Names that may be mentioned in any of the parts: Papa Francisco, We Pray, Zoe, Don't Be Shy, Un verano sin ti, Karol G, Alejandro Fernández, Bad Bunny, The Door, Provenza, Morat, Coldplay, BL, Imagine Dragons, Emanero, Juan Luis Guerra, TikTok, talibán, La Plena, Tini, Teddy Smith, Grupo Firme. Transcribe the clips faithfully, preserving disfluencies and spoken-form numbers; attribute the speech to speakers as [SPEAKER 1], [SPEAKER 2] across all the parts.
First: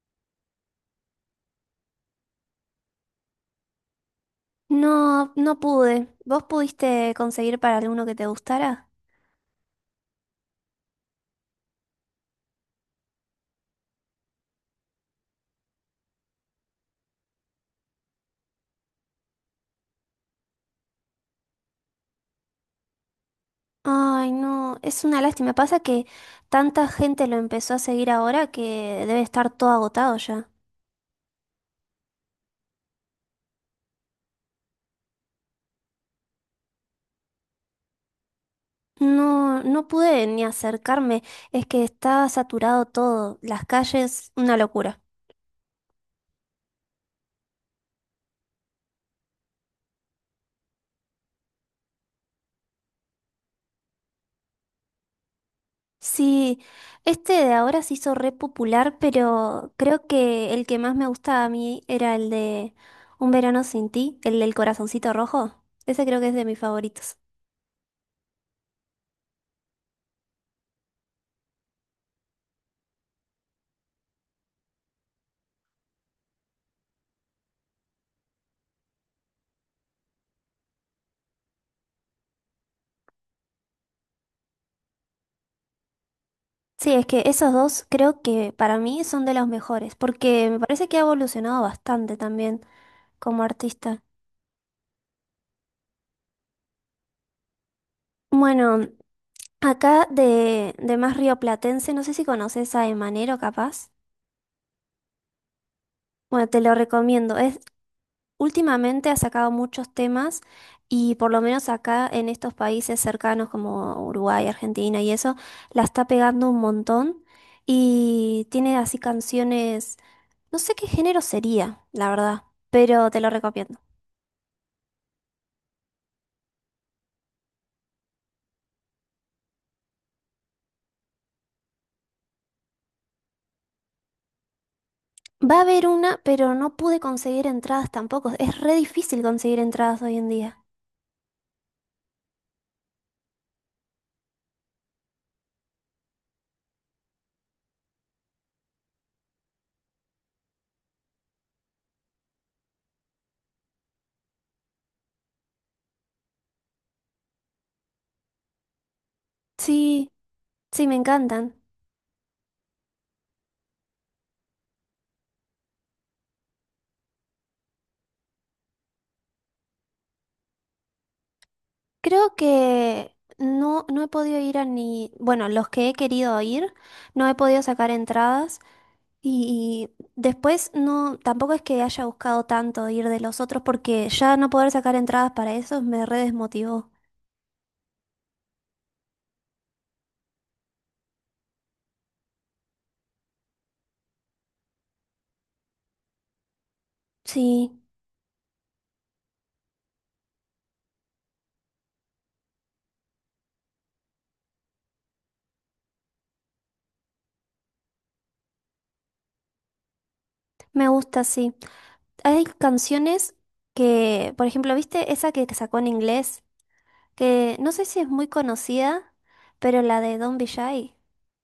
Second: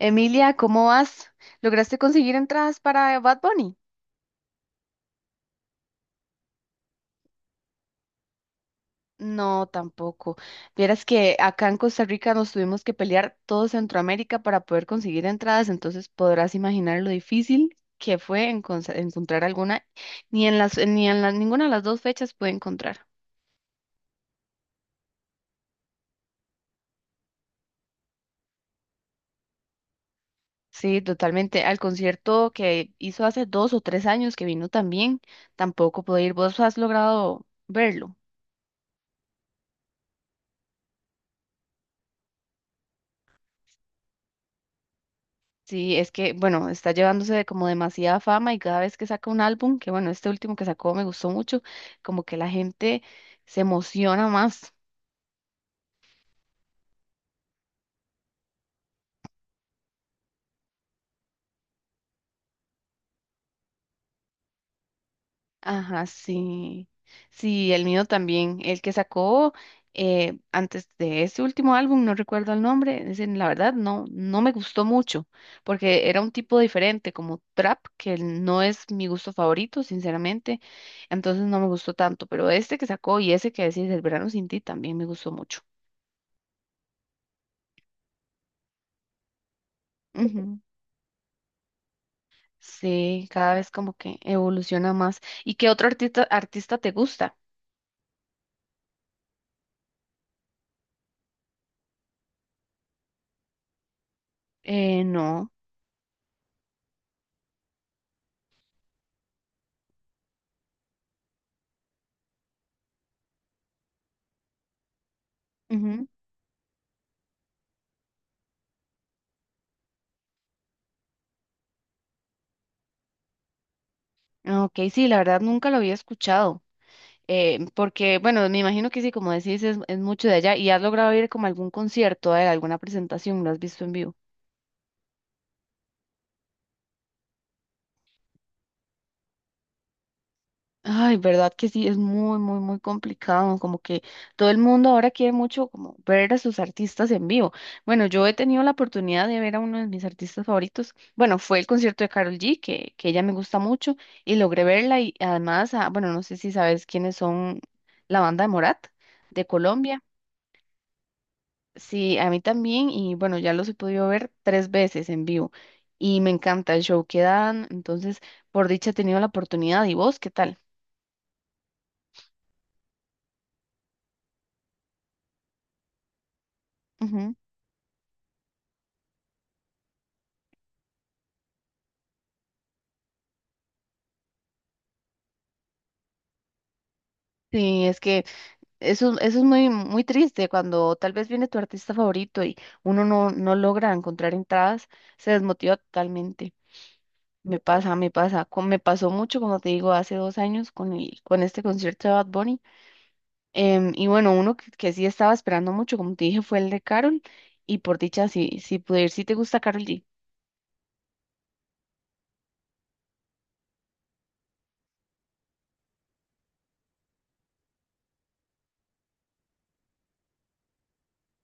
[SPEAKER 1] Emilia, ¿cómo vas? ¿Lograste conseguir entradas para Bad Bunny?
[SPEAKER 2] No, no pude. ¿Vos pudiste conseguir para alguno que te gustara?
[SPEAKER 1] No, tampoco. Vieras que acá en Costa Rica nos tuvimos que pelear todo Centroamérica para poder conseguir entradas, entonces podrás imaginar lo difícil que fue encon- encontrar alguna. Ni en las, ni en la- Ninguna de las dos fechas pude encontrar.
[SPEAKER 2] Ay, no, es una lástima. Pasa que tanta gente lo empezó a seguir ahora que debe estar todo agotado ya.
[SPEAKER 1] Sí, totalmente. Al concierto que hizo hace dos o tres años que vino también, tampoco pude ir. ¿Vos has logrado verlo?
[SPEAKER 2] No, no pude ni acercarme. Es que está saturado todo. Las calles, una locura.
[SPEAKER 1] Sí, es que, bueno, está llevándose de como demasiada fama y cada vez que saca un álbum, que bueno, este último que sacó me gustó mucho, como que la gente se emociona más.
[SPEAKER 2] Sí, este de ahora se hizo re popular, pero creo que el que más me gustaba a mí era el de Un verano sin ti, el del corazoncito rojo.
[SPEAKER 1] Ajá,
[SPEAKER 2] Ese creo que es de mis
[SPEAKER 1] sí.
[SPEAKER 2] favoritos.
[SPEAKER 1] Sí, el mío también. El que sacó eh, antes de ese último álbum, no recuerdo el nombre, es la verdad no, no me gustó mucho, porque era un tipo diferente, como trap, que no es mi gusto favorito, sinceramente, entonces no me gustó tanto, pero este que sacó y ese que decís, El verano sin ti, también me gustó mucho.
[SPEAKER 2] Sí, es que esos dos creo que para mí son de los mejores, porque me
[SPEAKER 1] Ujú.
[SPEAKER 2] parece que ha evolucionado bastante también
[SPEAKER 1] Sí,
[SPEAKER 2] como
[SPEAKER 1] cada vez como
[SPEAKER 2] artista.
[SPEAKER 1] que evoluciona más. ¿Y qué otro artista, artista te gusta?
[SPEAKER 2] Bueno, acá de, de más rioplatense, no sé si conoces a Emanero capaz.
[SPEAKER 1] Eh, no.
[SPEAKER 2] Bueno, te lo recomiendo. Es, últimamente ha sacado muchos temas y por lo menos acá en estos países cercanos como Uruguay, Argentina y eso, la está
[SPEAKER 1] Ujú.
[SPEAKER 2] pegando un montón y tiene así canciones, no sé qué género sería, la verdad, pero te lo recomiendo.
[SPEAKER 1] Ah, ok, sí, la verdad nunca lo había escuchado. Eh, porque, bueno, me imagino que sí, como decís, es, es mucho de allá. ¿Y has logrado ir como a algún concierto, eh, alguna presentación? ¿Lo has visto en vivo?
[SPEAKER 2] Va a haber una, pero no pude conseguir entradas tampoco. Es re difícil conseguir entradas hoy en día.
[SPEAKER 1] Ay, verdad que sí, es muy, muy, muy complicado, como que todo el mundo ahora quiere mucho como ver a sus artistas en vivo. Bueno, yo he tenido la oportunidad de ver a uno de mis artistas favoritos. Bueno, fue el concierto de Karol G, que, que ella me gusta mucho, y logré verla y además, ah, bueno, no sé si sabes quiénes son la banda de Morat de Colombia.
[SPEAKER 2] Sí, sí, me encantan.
[SPEAKER 1] Sí, a mí también, y bueno, ya los he podido ver tres veces en vivo y me encanta el show que dan, entonces, por dicha he tenido la oportunidad. ¿Y vos qué tal?
[SPEAKER 2] Creo que no, no he podido ir a ni... Bueno, los que he querido ir, no
[SPEAKER 1] Ujú.
[SPEAKER 2] he podido sacar entradas. Y, y después no, tampoco es que haya buscado tanto ir de los otros porque ya no poder sacar entradas para esos me re desmotivó.
[SPEAKER 1] Sí, es que Eso, eso es muy, muy triste cuando tal vez viene tu artista favorito y uno no, no logra encontrar entradas, se desmotiva totalmente. Me
[SPEAKER 2] Sí,
[SPEAKER 1] pasa, me pasa. co- Me pasó mucho, como te digo, hace dos años con el, con este concierto de Bad Bunny. Em, y bueno, uno que, que sí estaba esperando mucho, como te dije, fue el de Carol. Y por dicha, sí, sí pude ir. ¿Sí te gusta Carol G?
[SPEAKER 2] me gusta, sí. Hay canciones que, por ejemplo, ¿viste esa que sacó en inglés?, que no sé si es muy conocida, pero la de Don't Be Shy.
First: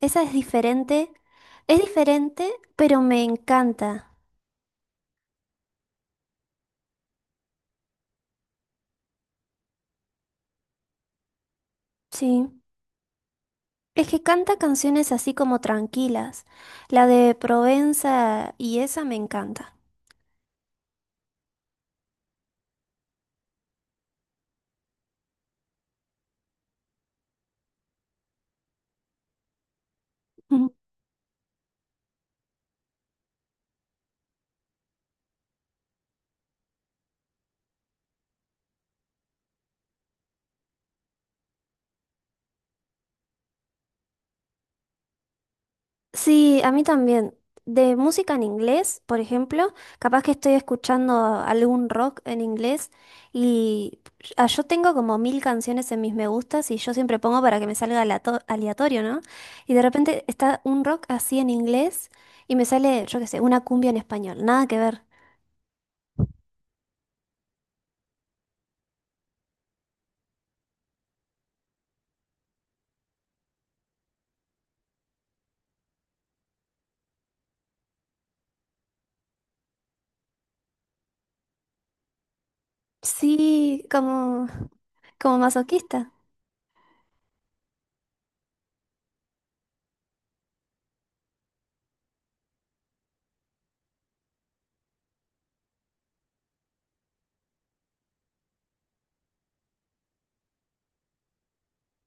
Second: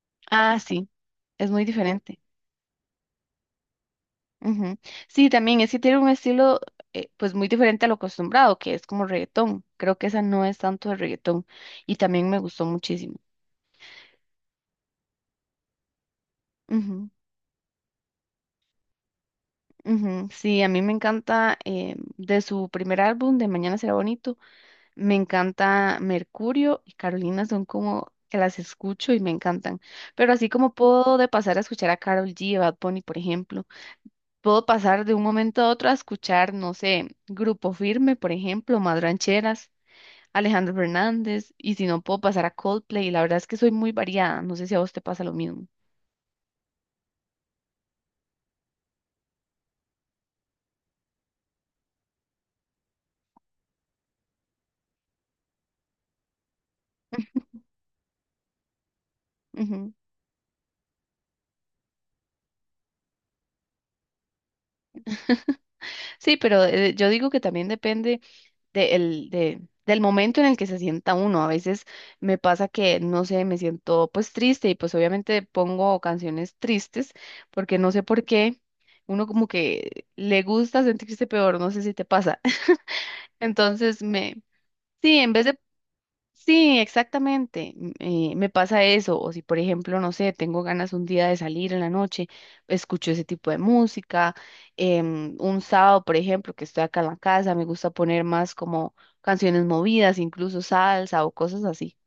[SPEAKER 2] Esa es
[SPEAKER 1] Ah, sí,
[SPEAKER 2] diferente.
[SPEAKER 1] es muy
[SPEAKER 2] Es
[SPEAKER 1] diferente.
[SPEAKER 2] diferente, pero me encanta.
[SPEAKER 1] Ujú. Sí, también es que tiene un estilo eh, pues muy diferente a lo acostumbrado, que es como reggaetón. Creo que esa no es tanto de reggaetón y también me
[SPEAKER 2] Sí.
[SPEAKER 1] gustó muchísimo.
[SPEAKER 2] Es que canta canciones así como tranquilas. La
[SPEAKER 1] Ujú,
[SPEAKER 2] de Provenza y esa me encanta.
[SPEAKER 1] ujú. Sí, a mí me encanta eh, de su primer álbum, de Mañana será bonito, me encanta Mercurio y Carolina son como que las escucho y me encantan. Pero así como puedo de pasar a escuchar a Karol G, a Bad Bunny, por ejemplo, puedo pasar de un momento a otro a escuchar, no sé, Grupo Firme, por ejemplo, Más Rancheras. Alejandro Fernández, y si no puedo pasar a Coldplay, la verdad es que soy muy variada, no sé si a vos te pasa lo mismo.
[SPEAKER 2] Sí, a mí también. De música en inglés, por ejemplo, capaz que estoy escuchando algún rock en inglés y ah, yo tengo como mil canciones en mis me gustas y yo siempre pongo para que me salga alato- aleatorio, ¿no? Y de
[SPEAKER 1] Ujú.
[SPEAKER 2] repente está un rock así en inglés y me sale, yo qué sé, una cumbia en español, nada que ver.
[SPEAKER 1] Sí, pero eh, yo digo que también depende de el- de- del momento en el que se sienta uno. A veces me pasa que, no sé, me siento pues triste y pues obviamente pongo canciones tristes porque no sé por qué uno como que le gusta sentirse peor, no sé si te pasa.
[SPEAKER 2] Sí,
[SPEAKER 1] Entonces me...
[SPEAKER 2] como,
[SPEAKER 1] Sí, en
[SPEAKER 2] como
[SPEAKER 1] vez de
[SPEAKER 2] masoquista.
[SPEAKER 1] sí, exactamente. m- eh, me pasa eso. O si, por ejemplo, no sé, tengo ganas un día de salir en la noche, escucho ese tipo de música. em, un sábado, por ejemplo, que estoy acá en la casa, me gusta poner más como canciones movidas, incluso salsa o cosas así.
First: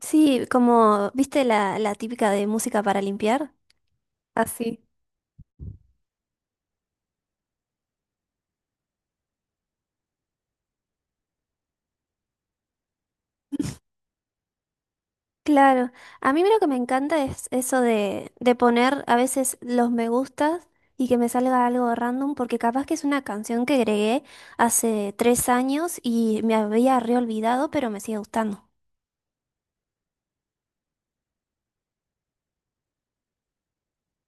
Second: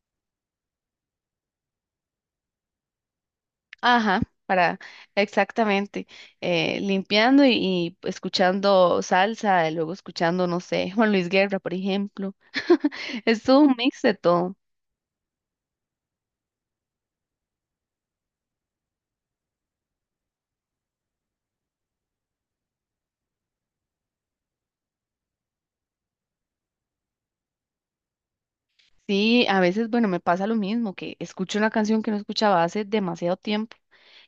[SPEAKER 2] Sí, como, ¿viste la, la típica de música para limpiar?
[SPEAKER 1] Ajá, para,
[SPEAKER 2] Así.
[SPEAKER 1] exactamente. eh, limpiando y, y escuchando salsa, y luego escuchando, no sé, Juan Luis Guerra, por ejemplo. Es todo un mix de todo.
[SPEAKER 2] Claro, a mí lo que me encanta es eso de, de poner a veces los me gustas y que me salga algo random, porque capaz que es una canción que agregué hace tres años y me había reolvidado, pero me sigue gustando.
[SPEAKER 1] Sí, a veces, bueno, me pasa lo mismo, que escucho una canción que no escuchaba hace demasiado tiempo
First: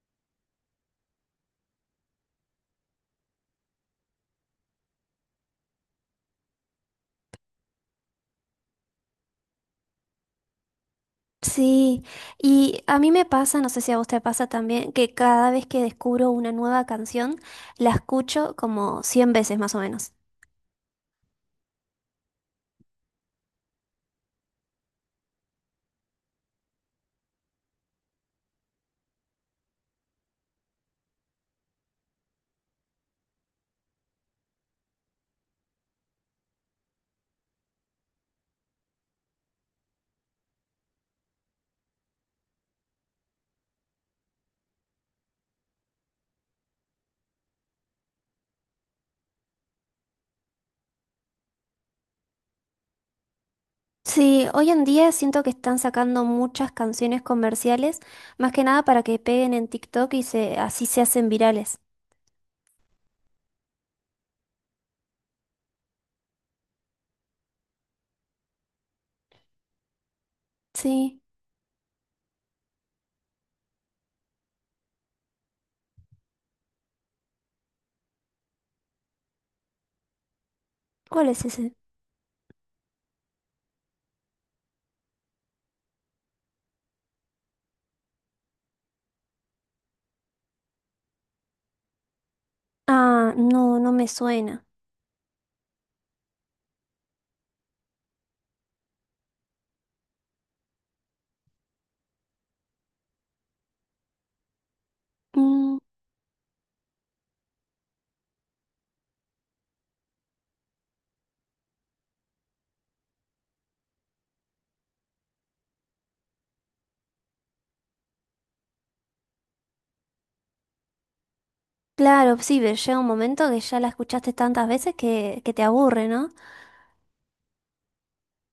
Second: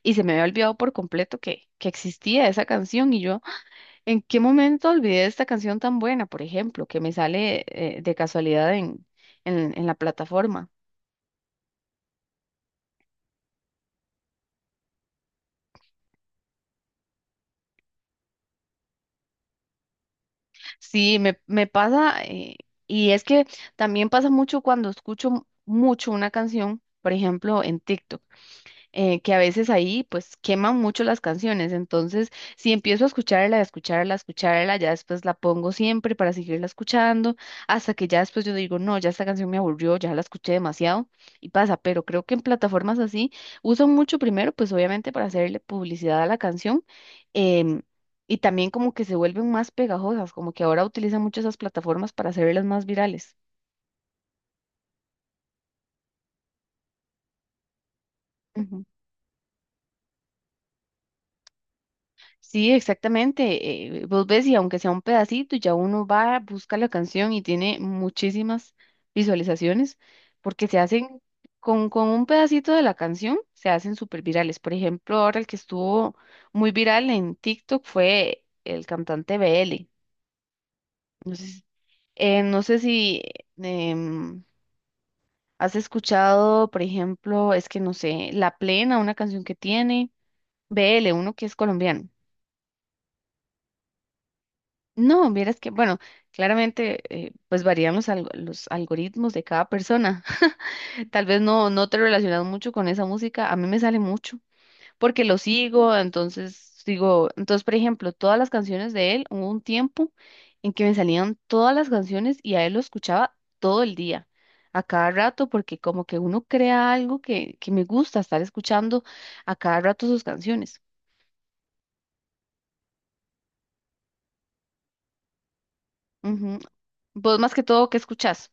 [SPEAKER 1] y se me había olvidado por completo que, que existía esa canción y yo, ¿en qué momento olvidé esta canción tan buena, por ejemplo, que me sale eh, de casualidad en, en, en la plataforma?
[SPEAKER 2] Sí, y a mí me pasa, no sé si a vos te pasa también, que cada vez que descubro una nueva canción, la escucho como cien veces más o menos.
[SPEAKER 1] Sí, me, me pasa, eh, y es que también pasa mucho cuando escucho mucho una canción, por ejemplo, en TikTok. eh, que a veces ahí pues queman mucho las canciones. Entonces, si empiezo a escucharla, a escucharla, a escucharla, ya después la pongo siempre para seguirla escuchando, hasta que ya después yo digo, no, ya esta canción me aburrió, ya la escuché demasiado y pasa. Pero creo que en plataformas así usan mucho primero, pues obviamente para hacerle publicidad a la canción. em, Y también como que se vuelven más pegajosas, como que ahora utilizan mucho esas plataformas para hacerlas más virales.
[SPEAKER 2] Sí, hoy en día siento que están sacando muchas canciones comerciales, más que nada para que peguen en TikTok y se, así se hacen virales.
[SPEAKER 1] Sí, exactamente. eh, vos ves y aunque sea un pedacito, ya uno va, busca la canción y tiene muchísimas visualizaciones porque se hacen
[SPEAKER 2] Sí,
[SPEAKER 1] con, con un pedacito de la canción, se hacen súper virales. Por ejemplo, ahora el que estuvo muy viral en TikTok fue el cantante B L.
[SPEAKER 2] ¿cuál
[SPEAKER 1] No sé,
[SPEAKER 2] es
[SPEAKER 1] si-
[SPEAKER 2] ese?
[SPEAKER 1] eh, no sé si em, has escuchado, por ejemplo, es que no sé, La Plena, una canción que tiene B L, uno que es colombiano.
[SPEAKER 2] Ah, no, no me suena.
[SPEAKER 1] No, vieras que, bueno, claramente eh, pues varían los, alg- los algoritmos de cada persona. Tal vez no, no te relacionas mucho con esa música, a mí me sale mucho, porque lo
[SPEAKER 2] Mm,
[SPEAKER 1] sigo, entonces sigo, entonces por ejemplo, todas las canciones de él, hubo un tiempo en que me salían todas las canciones y a él lo escuchaba todo el día, a cada rato, porque como que uno crea algo que, que me gusta estar escuchando a cada rato sus canciones.
[SPEAKER 2] claro, sí, pero llega un momento que ya la escuchaste tantas veces que, que te aburre, ¿no?
[SPEAKER 1] Ujú. Vos más que todo, ¿qué escuchás?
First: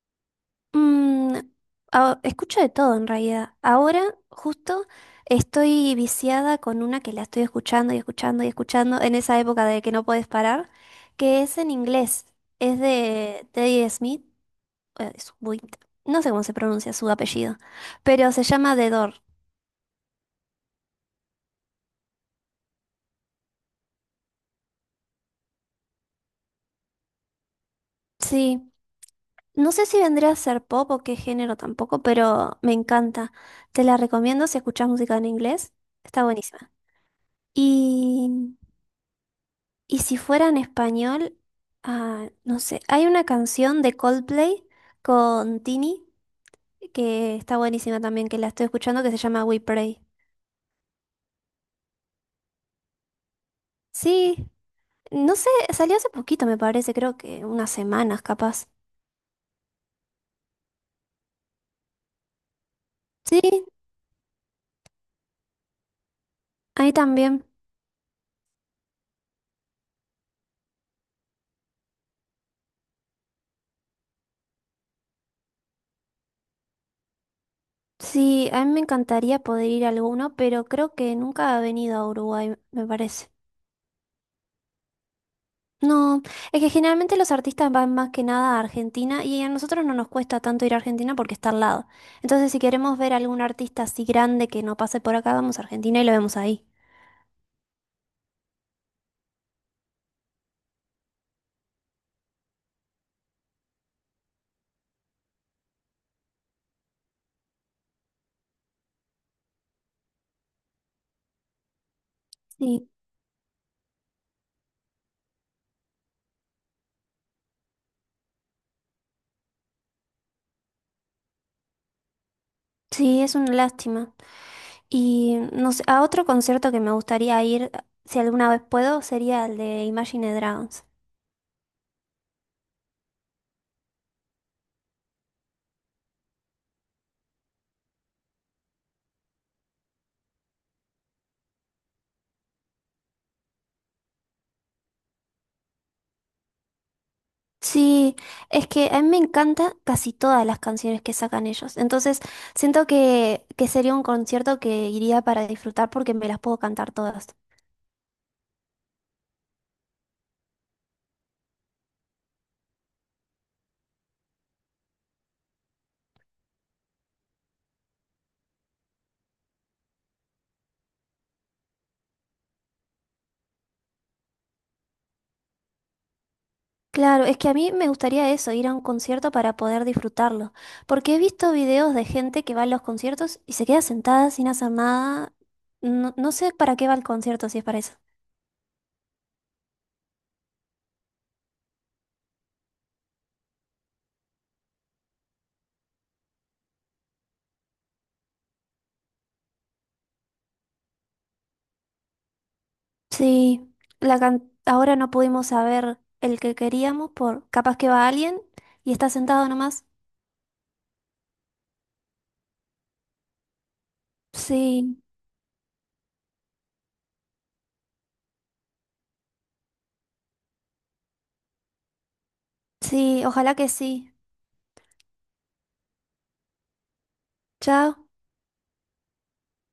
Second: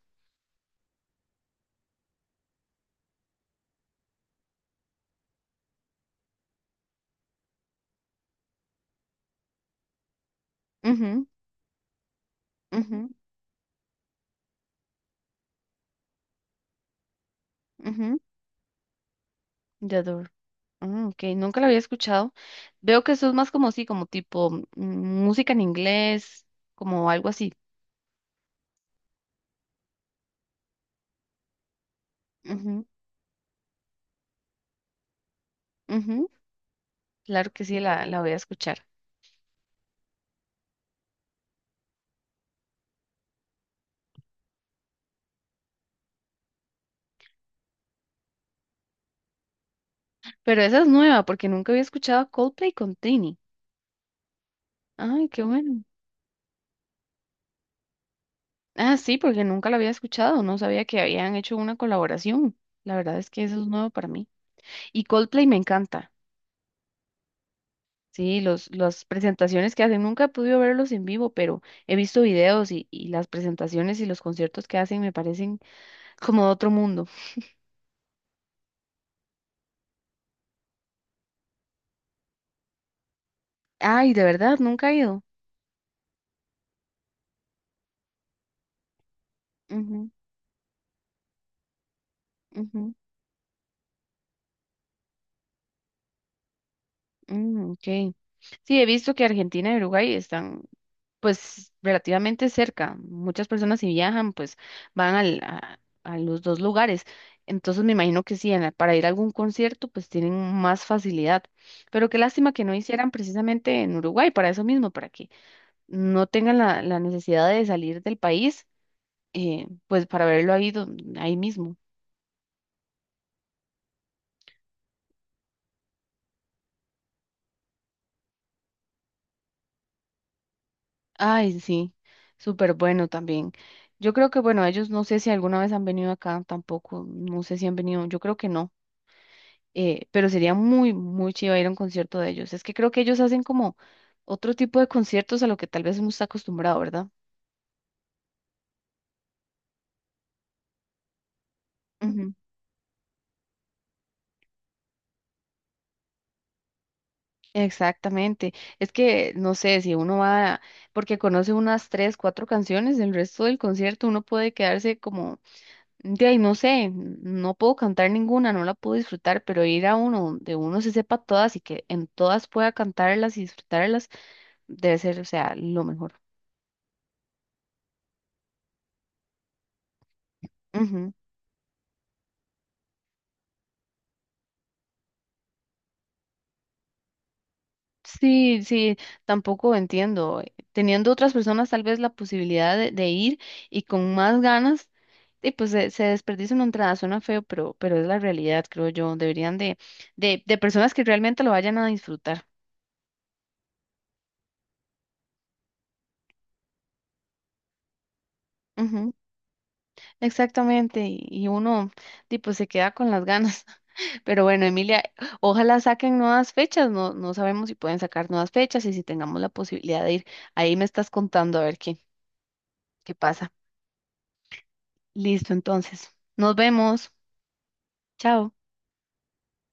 [SPEAKER 2] Mm, a- escucho de todo en realidad. Ahora, justo, estoy viciada con una que la estoy escuchando y escuchando y escuchando en esa época de que no puedes parar,
[SPEAKER 1] Ujú,
[SPEAKER 2] que es en inglés. Es
[SPEAKER 1] ujú,
[SPEAKER 2] de Teddy Smith, eh, Swift. No sé cómo se pronuncia su apellido,
[SPEAKER 1] ujú.
[SPEAKER 2] pero se llama The Door.
[SPEAKER 1] Yador. Mm, ok, nunca la había escuchado. Veo que eso es más como sí, como tipo mm, música en inglés, como algo así.
[SPEAKER 2] Sí, no sé si vendría a ser pop o qué género tampoco, pero me
[SPEAKER 1] Ujú,
[SPEAKER 2] encanta. Te la recomiendo si escuchas música en inglés. Está
[SPEAKER 1] ujú,
[SPEAKER 2] buenísima.
[SPEAKER 1] claro que sí, la, la
[SPEAKER 2] Y
[SPEAKER 1] voy a escuchar.
[SPEAKER 2] Y si fuera en español, ah, no sé, hay una canción de Coldplay con Tini que está buenísima también, que la estoy escuchando, que se llama We Pray.
[SPEAKER 1] Pero esa es nueva, porque nunca había escuchado a Coldplay con Tini.
[SPEAKER 2] Sí,
[SPEAKER 1] Ay,
[SPEAKER 2] no
[SPEAKER 1] qué
[SPEAKER 2] sé,
[SPEAKER 1] bueno.
[SPEAKER 2] salió hace poquito, me parece, creo que unas semanas capaz.
[SPEAKER 1] Ah, sí, porque nunca la había escuchado. No sabía que habían hecho una colaboración. La verdad es
[SPEAKER 2] Sí,
[SPEAKER 1] que eso es nuevo para mí. Y Coldplay me encanta.
[SPEAKER 2] ahí también.
[SPEAKER 1] Sí, los, las presentaciones que hacen, nunca he podido verlos en vivo, pero he visto videos y, y las presentaciones y los conciertos que hacen me parecen como de otro mundo.
[SPEAKER 2] Sí, a mí me encantaría poder ir a alguno, pero creo que nunca ha venido a Uruguay, me parece.
[SPEAKER 1] Ay, de verdad, nunca he ido.
[SPEAKER 2] No, es que generalmente los artistas van más que nada a Argentina y a nosotros no nos
[SPEAKER 1] Ujú,
[SPEAKER 2] cuesta tanto ir a Argentina porque está al lado. Entonces, si
[SPEAKER 1] ujú,
[SPEAKER 2] queremos ver algún artista así grande que no pase por acá, vamos a Argentina y lo vemos ahí.
[SPEAKER 1] mm, ok. Sí, he visto que Argentina y Uruguay están pues relativamente cerca. Muchas personas si viajan pues van al, a, a los dos lugares. Entonces me imagino que sí, en la- para ir a algún concierto pues tienen más facilidad. Pero qué lástima que no
[SPEAKER 2] Sí,
[SPEAKER 1] hicieran precisamente en Uruguay, para eso mismo, para que no tengan la, la necesidad de salir del país, eh, pues para verlo ahí, don- ahí mismo.
[SPEAKER 2] sí, es una lástima. Y no sé, a otro concierto que me gustaría ir, si alguna vez puedo, sería el de Imagine Dragons.
[SPEAKER 1] Ay, sí, súper bueno también. Yo creo que, bueno, ellos no sé si alguna vez han venido acá tampoco, no sé si han venido, yo creo que no, eh, pero sería muy, muy chido ir a un concierto de ellos. Es que creo que ellos hacen como otro tipo de conciertos a lo que tal vez uno está acostumbrado, ¿verdad?
[SPEAKER 2] Sí, es que a mí me encanta casi todas las canciones que sacan ellos. Entonces,
[SPEAKER 1] Ujú.
[SPEAKER 2] siento que, que sería un concierto que iría para disfrutar porque me las puedo cantar todas.
[SPEAKER 1] Exactamente. Es que, no sé, si uno va, porque conoce unas tres, cuatro canciones, el resto del concierto uno puede quedarse como de ahí no sé, no puedo cantar ninguna, no la puedo disfrutar, pero ir a uno donde uno se sepa todas y que en todas pueda cantarlas y disfrutarlas, debe ser, o sea, lo mejor.
[SPEAKER 2] Claro, es que a mí me gustaría eso, ir a un concierto para poder disfrutarlo,
[SPEAKER 1] Ujú.
[SPEAKER 2] porque he visto videos de gente que va a los conciertos y se queda sentada sin hacer nada. No, no sé para qué va el concierto si es para eso.
[SPEAKER 1] Sí, sí, tampoco entiendo. eh, Teniendo otras personas tal vez la posibilidad de, de ir y con más ganas, y pues se, se desperdicia una entrada, suena feo, pero, pero es la realidad, creo yo. Deberían de, de, de personas que realmente lo vayan a disfrutar.
[SPEAKER 2] Sí, la can- ahora no pudimos saber el que queríamos por capaz que va alguien y está sentado nomás.
[SPEAKER 1] Exactamente, y y uno tipo se queda con las ganas. Pero bueno,
[SPEAKER 2] Sí,
[SPEAKER 1] Emilia, ojalá saquen nuevas fechas, no, no sabemos si pueden sacar nuevas fechas y si tengamos la posibilidad de ir. Ahí me estás contando a ver qué, qué
[SPEAKER 2] sí,
[SPEAKER 1] pasa.
[SPEAKER 2] ojalá que sí.
[SPEAKER 1] Listo, entonces, nos vemos.
[SPEAKER 2] Chao.
[SPEAKER 1] Chao.